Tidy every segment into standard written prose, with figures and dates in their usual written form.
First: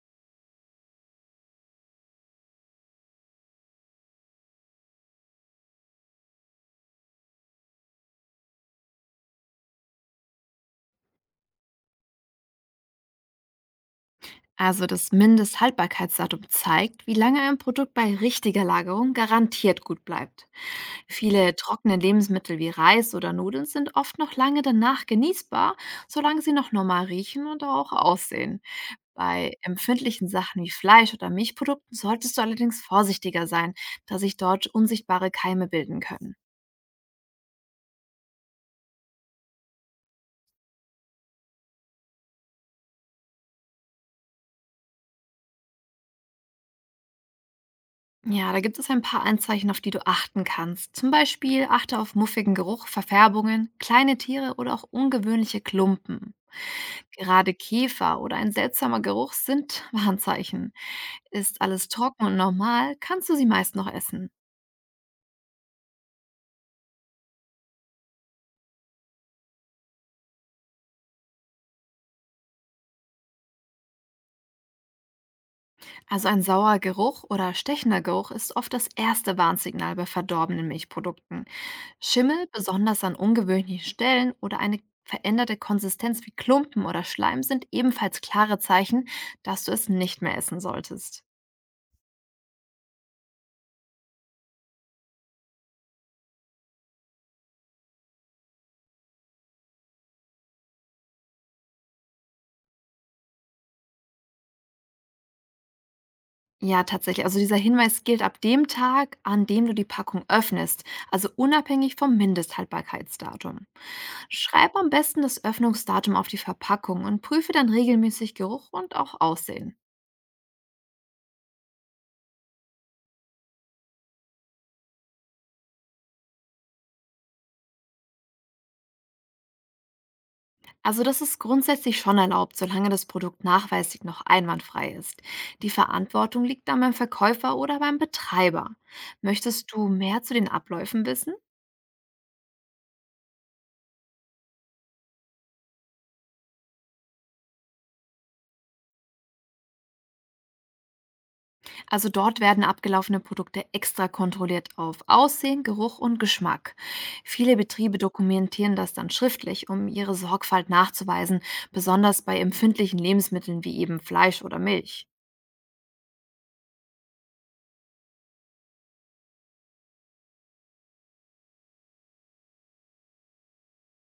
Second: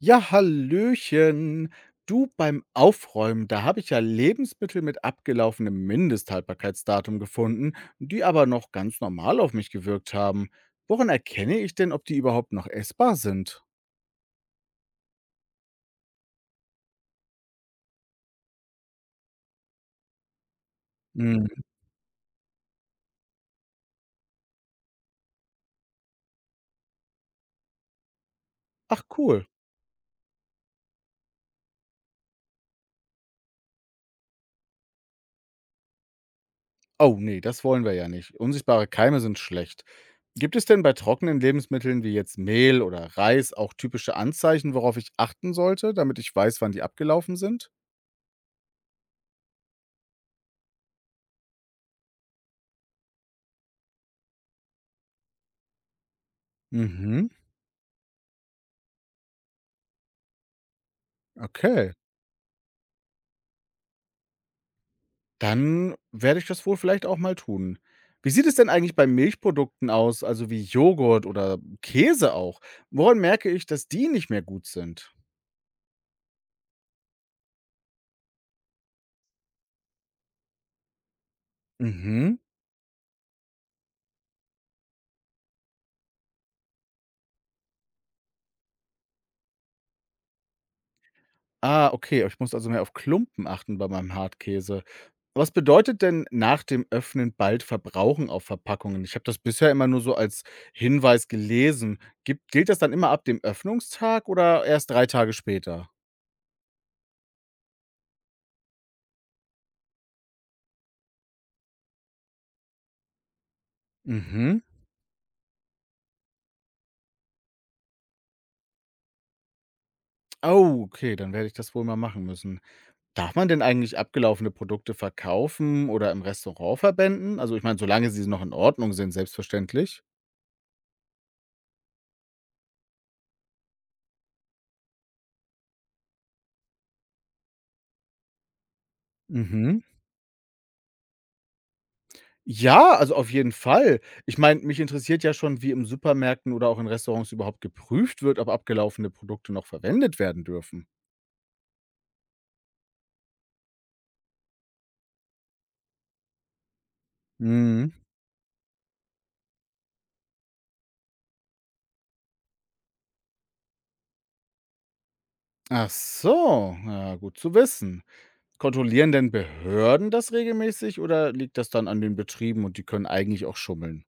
Ja, hallöchen. Du beim Aufräumen, da habe ich ja Lebensmittel mit abgelaufenem Mindesthaltbarkeitsdatum gefunden, die aber noch ganz normal auf mich gewirkt haben. Woran erkenne ich denn, ob die überhaupt noch essbar sind? Also das Mindesthaltbarkeitsdatum zeigt, wie lange ein Produkt bei richtiger Lagerung garantiert gut bleibt. Hm. Viele trockene Lebensmittel wie Reis oder Nudeln sind oft noch lange danach genießbar, solange sie noch normal riechen und auch aussehen. Ach cool. Bei empfindlichen Sachen wie Fleisch oder Milchprodukten solltest du allerdings vorsichtiger sein, da sich dort unsichtbare Keime bilden können. Oh nee, das wollen wir ja nicht. Unsichtbare Keime sind schlecht. Gibt es denn bei trockenen Lebensmitteln wie jetzt Mehl oder Reis auch typische Anzeichen, worauf ich achten sollte, damit ich weiß, wann die abgelaufen sind? Ja, da gibt es ein paar Anzeichen, auf die du achten kannst. Zum Beispiel achte auf muffigen Geruch, Verfärbungen, kleine Tiere oder auch ungewöhnliche Klumpen. Mhm, Gerade Käfer oder ein seltsamer Geruch sind Warnzeichen. Ist alles okay. trocken und normal, kannst du sie meist noch essen. Dann werde ich das wohl vielleicht auch mal tun. Wie sieht es denn eigentlich bei Milchprodukten aus, also wie Joghurt oder Käse auch? Woran merke ich, dass die nicht mehr gut sind? Also ein sauer Geruch oder stechender Geruch ist oft das erste Warnsignal bei verdorbenen Milchprodukten. Mhm. Schimmel, besonders an ungewöhnlichen Stellen oder eine veränderte Konsistenz wie Klumpen oder Schleim sind ebenfalls klare Zeichen, dass du es nicht mehr essen solltest. Ah, okay. Ich muss also mehr auf Klumpen achten bei meinem Hartkäse. Was bedeutet denn nach dem Öffnen bald verbrauchen auf Verpackungen? Ich habe das bisher immer nur so als Hinweis gelesen. Gilt das dann immer ab dem Öffnungstag oder erst 3 Tage später? Ja, tatsächlich. Also dieser Hinweis gilt ab dem Tag, an dem du die Packung öffnest, also unabhängig vom Mindesthaltbarkeitsdatum. Mhm. Schreib am besten das Öffnungsdatum auf die Verpackung und prüfe dann regelmäßig Geruch und auch Aussehen. Oh, okay, dann werde ich das wohl mal machen müssen. Darf man denn eigentlich abgelaufene Produkte verkaufen oder im Restaurant verwenden? Also, ich meine, solange sie noch in Ordnung sind, selbstverständlich. Also das ist grundsätzlich schon erlaubt, solange das Produkt nachweislich noch einwandfrei ist. Die Verantwortung liegt dann beim Verkäufer oder beim Betreiber. Möchtest Mhm. du mehr zu den Abläufen wissen? Ja, also auf jeden Fall. Ich meine, mich interessiert ja schon, wie im Supermärkten oder auch in Restaurants überhaupt geprüft wird, ob abgelaufene Produkte noch verwendet werden dürfen. Also dort werden abgelaufene Produkte extra kontrolliert auf Aussehen, Geruch und Geschmack. Viele Mhm. Betriebe dokumentieren das dann schriftlich, um ihre Sorgfalt nachzuweisen, besonders bei empfindlichen Lebensmitteln wie eben Fleisch oder Milch. Ach so, ja, gut zu wissen. Kontrollieren denn Behörden das regelmäßig oder liegt das dann an den Betrieben und die können eigentlich auch schummeln?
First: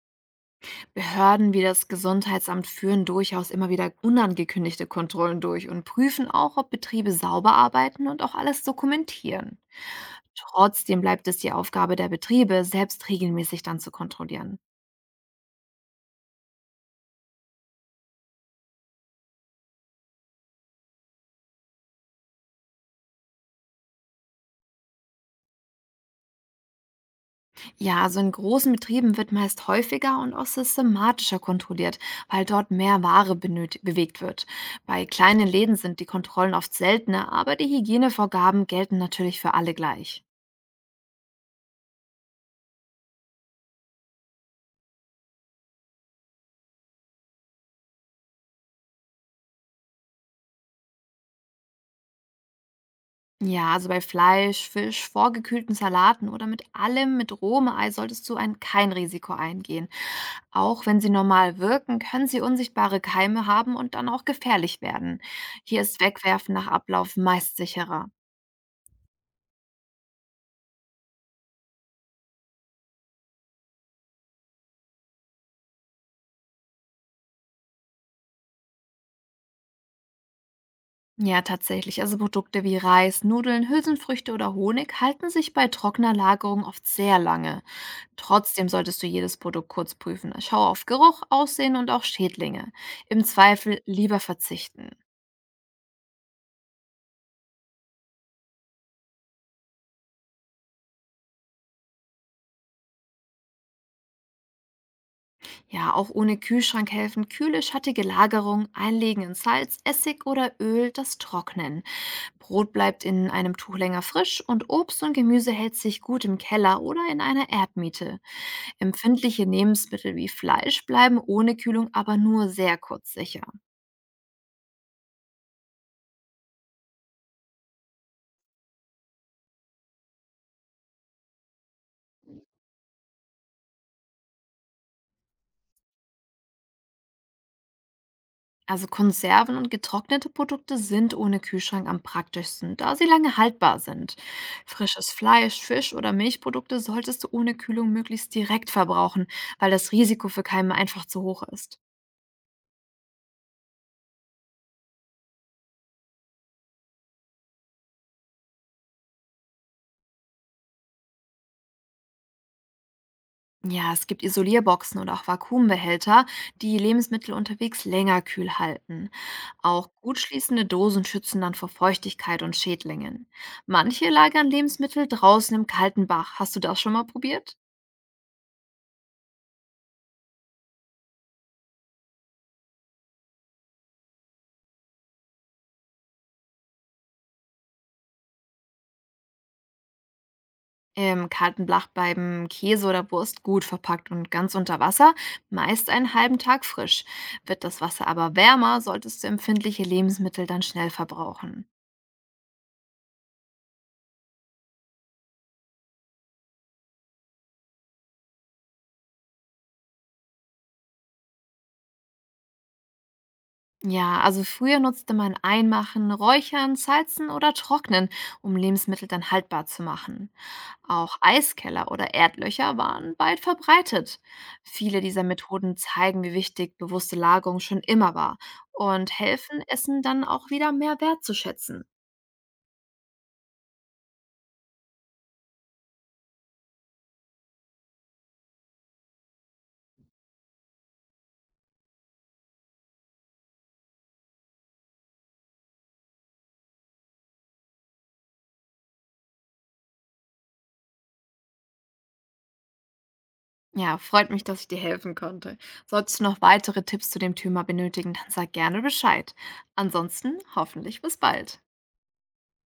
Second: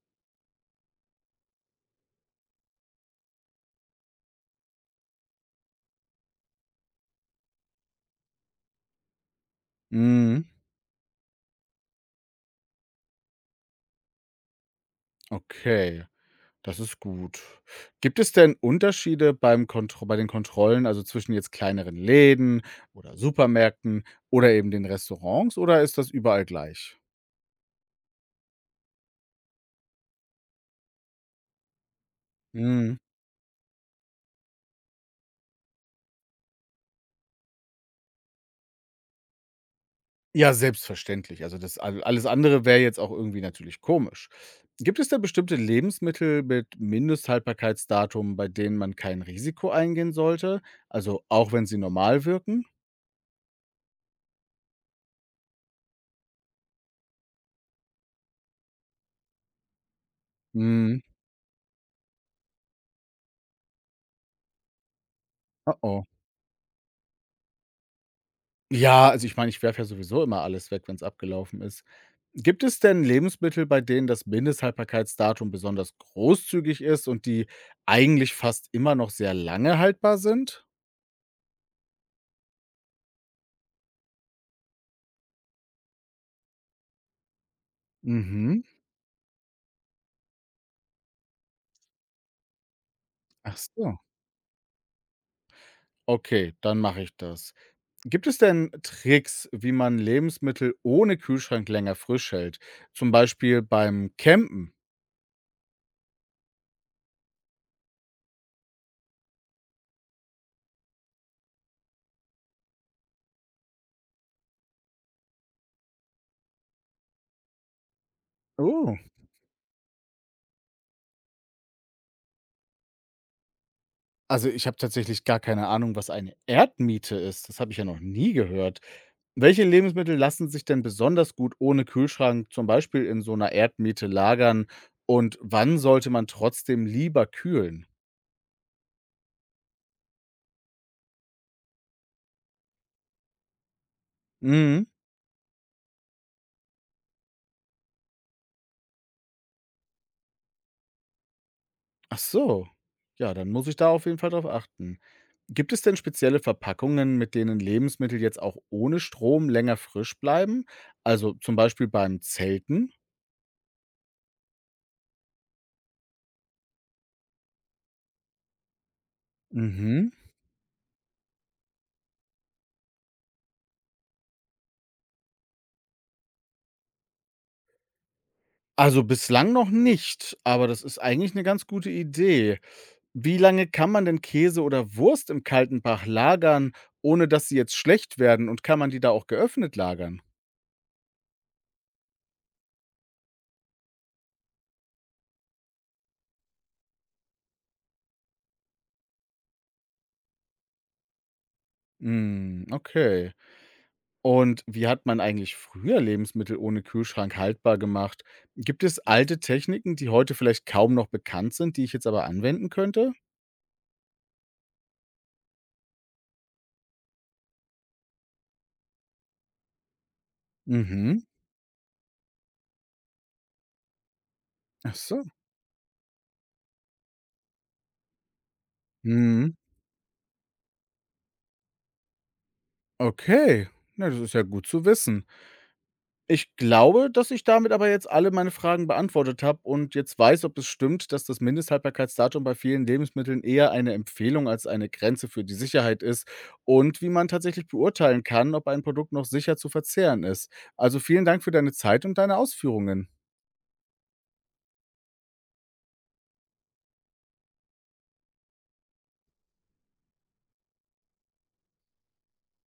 Behörden wie das Gesundheitsamt führen durchaus immer wieder unangekündigte Kontrollen durch und prüfen auch, ob Betriebe sauber arbeiten und auch alles dokumentieren. Mhm. Trotzdem bleibt es die Aufgabe der Betriebe, selbst regelmäßig dann zu kontrollieren. Okay. Das ist gut. Gibt es denn Unterschiede beim Kontro bei den Kontrollen, also zwischen jetzt kleineren Läden oder Supermärkten oder eben den Restaurants oder ist das überall gleich? Ja, also in großen Betrieben wird meist häufiger und auch systematischer kontrolliert, weil dort Mhm. mehr Ware bewegt wird. Bei kleinen Läden sind die Kontrollen oft seltener, aber die Hygienevorgaben gelten natürlich für alle gleich. Ja, selbstverständlich. Also das al alles andere wäre jetzt auch irgendwie natürlich komisch. Gibt es da bestimmte Lebensmittel mit Mindesthaltbarkeitsdatum, bei denen man kein Risiko eingehen sollte, also auch wenn sie normal wirken? Ja, also bei Fleisch, Fisch, vorgekühlten Salaten oder mit allem mit rohem Ei solltest du kein Risiko eingehen. Auch wenn Mhm. sie normal wirken, können sie unsichtbare Keime haben und dann auch gefährlich werden. Oh, Hier ist oh. Wegwerfen nach Ablauf meist sicherer. Ja, also ich meine, ich werfe ja sowieso immer alles weg, wenn es abgelaufen ist. Gibt es denn Lebensmittel, bei denen das Mindesthaltbarkeitsdatum besonders großzügig ist und die eigentlich fast immer noch sehr lange haltbar sind? Ja, tatsächlich. Also Produkte wie Reis, Nudeln, Hülsenfrüchte oder Honig halten sich bei trockener Lagerung oft sehr lange. Mhm. Trotzdem solltest du jedes Produkt kurz prüfen. Schau auf Geruch, Aussehen und auch Schädlinge. Im Ach Zweifel so. lieber verzichten. Okay, dann mache ich das. Gibt es denn Tricks, wie man Lebensmittel ohne Kühlschrank länger frisch hält, zum Beispiel beim Campen? Ja, auch ohne Kühlschrank helfen kühle, schattige Lagerung, Einlegen in Salz, Essig oder Öl, das Trocknen. Brot bleibt in einem Tuch länger frisch und Obst und Gemüse hält sich gut im Keller oder in einer Erdmiete. Oh. Empfindliche Lebensmittel wie Fleisch bleiben ohne Kühlung aber nur sehr kurz sicher. Also, ich habe tatsächlich gar keine Ahnung, was eine Erdmiete ist. Das habe ich ja noch nie gehört. Welche Lebensmittel lassen sich denn besonders gut ohne Kühlschrank, zum Beispiel in so einer Erdmiete lagern? Und wann sollte man trotzdem lieber kühlen? Also Konserven und getrocknete Produkte sind ohne Kühlschrank am praktischsten, da sie lange haltbar sind. Mhm. Frisches Fleisch, Fisch oder Milchprodukte solltest du ohne Kühlung möglichst direkt verbrauchen, weil das Risiko für Keime einfach zu hoch ist. Ach so. Ja, dann muss ich da auf jeden Fall drauf achten. Gibt es denn spezielle Verpackungen, mit denen Lebensmittel jetzt auch ohne Strom länger frisch bleiben? Also, zum Beispiel beim Zelten? Ja, es gibt Isolierboxen oder auch Vakuumbehälter, die Lebensmittel unterwegs länger kühl halten. Auch Mhm. gut schließende Dosen schützen dann vor Feuchtigkeit und Schädlingen. Manche lagern Lebensmittel draußen im kalten Bach. Hast du das schon mal probiert? Also, bislang noch nicht, aber das ist eigentlich eine ganz gute Idee. Wie lange kann man denn Käse oder Wurst im kalten Fach lagern, ohne dass sie jetzt schlecht werden, und kann man die da auch geöffnet lagern? Im kalten Blach bleiben Käse oder Wurst gut verpackt und ganz unter Wasser, meist einen halben Tag frisch. Wird das Wasser aber wärmer, solltest du empfindliche Lebensmittel dann schnell verbrauchen. Hm, okay. Und wie hat man eigentlich früher Lebensmittel ohne Kühlschrank haltbar gemacht? Gibt es alte Techniken, die heute vielleicht kaum noch bekannt sind, die ich jetzt aber anwenden könnte? Ja, also früher nutzte man Einmachen, Räuchern, Salzen oder Trocknen, um Lebensmittel dann haltbar zu machen. Auch Mhm. Eiskeller oder Erdlöcher waren weit verbreitet. Ach Viele dieser so. Methoden zeigen, wie wichtig bewusste Lagerung schon immer war und Mhm. helfen, Essen dann auch wieder mehr wertzuschätzen. Okay. Na, das ist ja gut zu wissen. Ich glaube, dass ich damit aber jetzt alle meine Fragen beantwortet habe und jetzt weiß, ob es stimmt, dass das Mindesthaltbarkeitsdatum bei vielen Lebensmitteln eher eine Empfehlung als eine Grenze für die Sicherheit ist und wie man tatsächlich beurteilen kann, ob ein Produkt noch sicher zu verzehren ist. Also vielen Dank für deine Zeit und deine Ausführungen. Ja, freut mich, dass ich dir helfen konnte. Solltest du noch weitere Tipps zu dem Thema benötigen, dann sag gerne Bescheid. Ansonsten hoffentlich bis bald.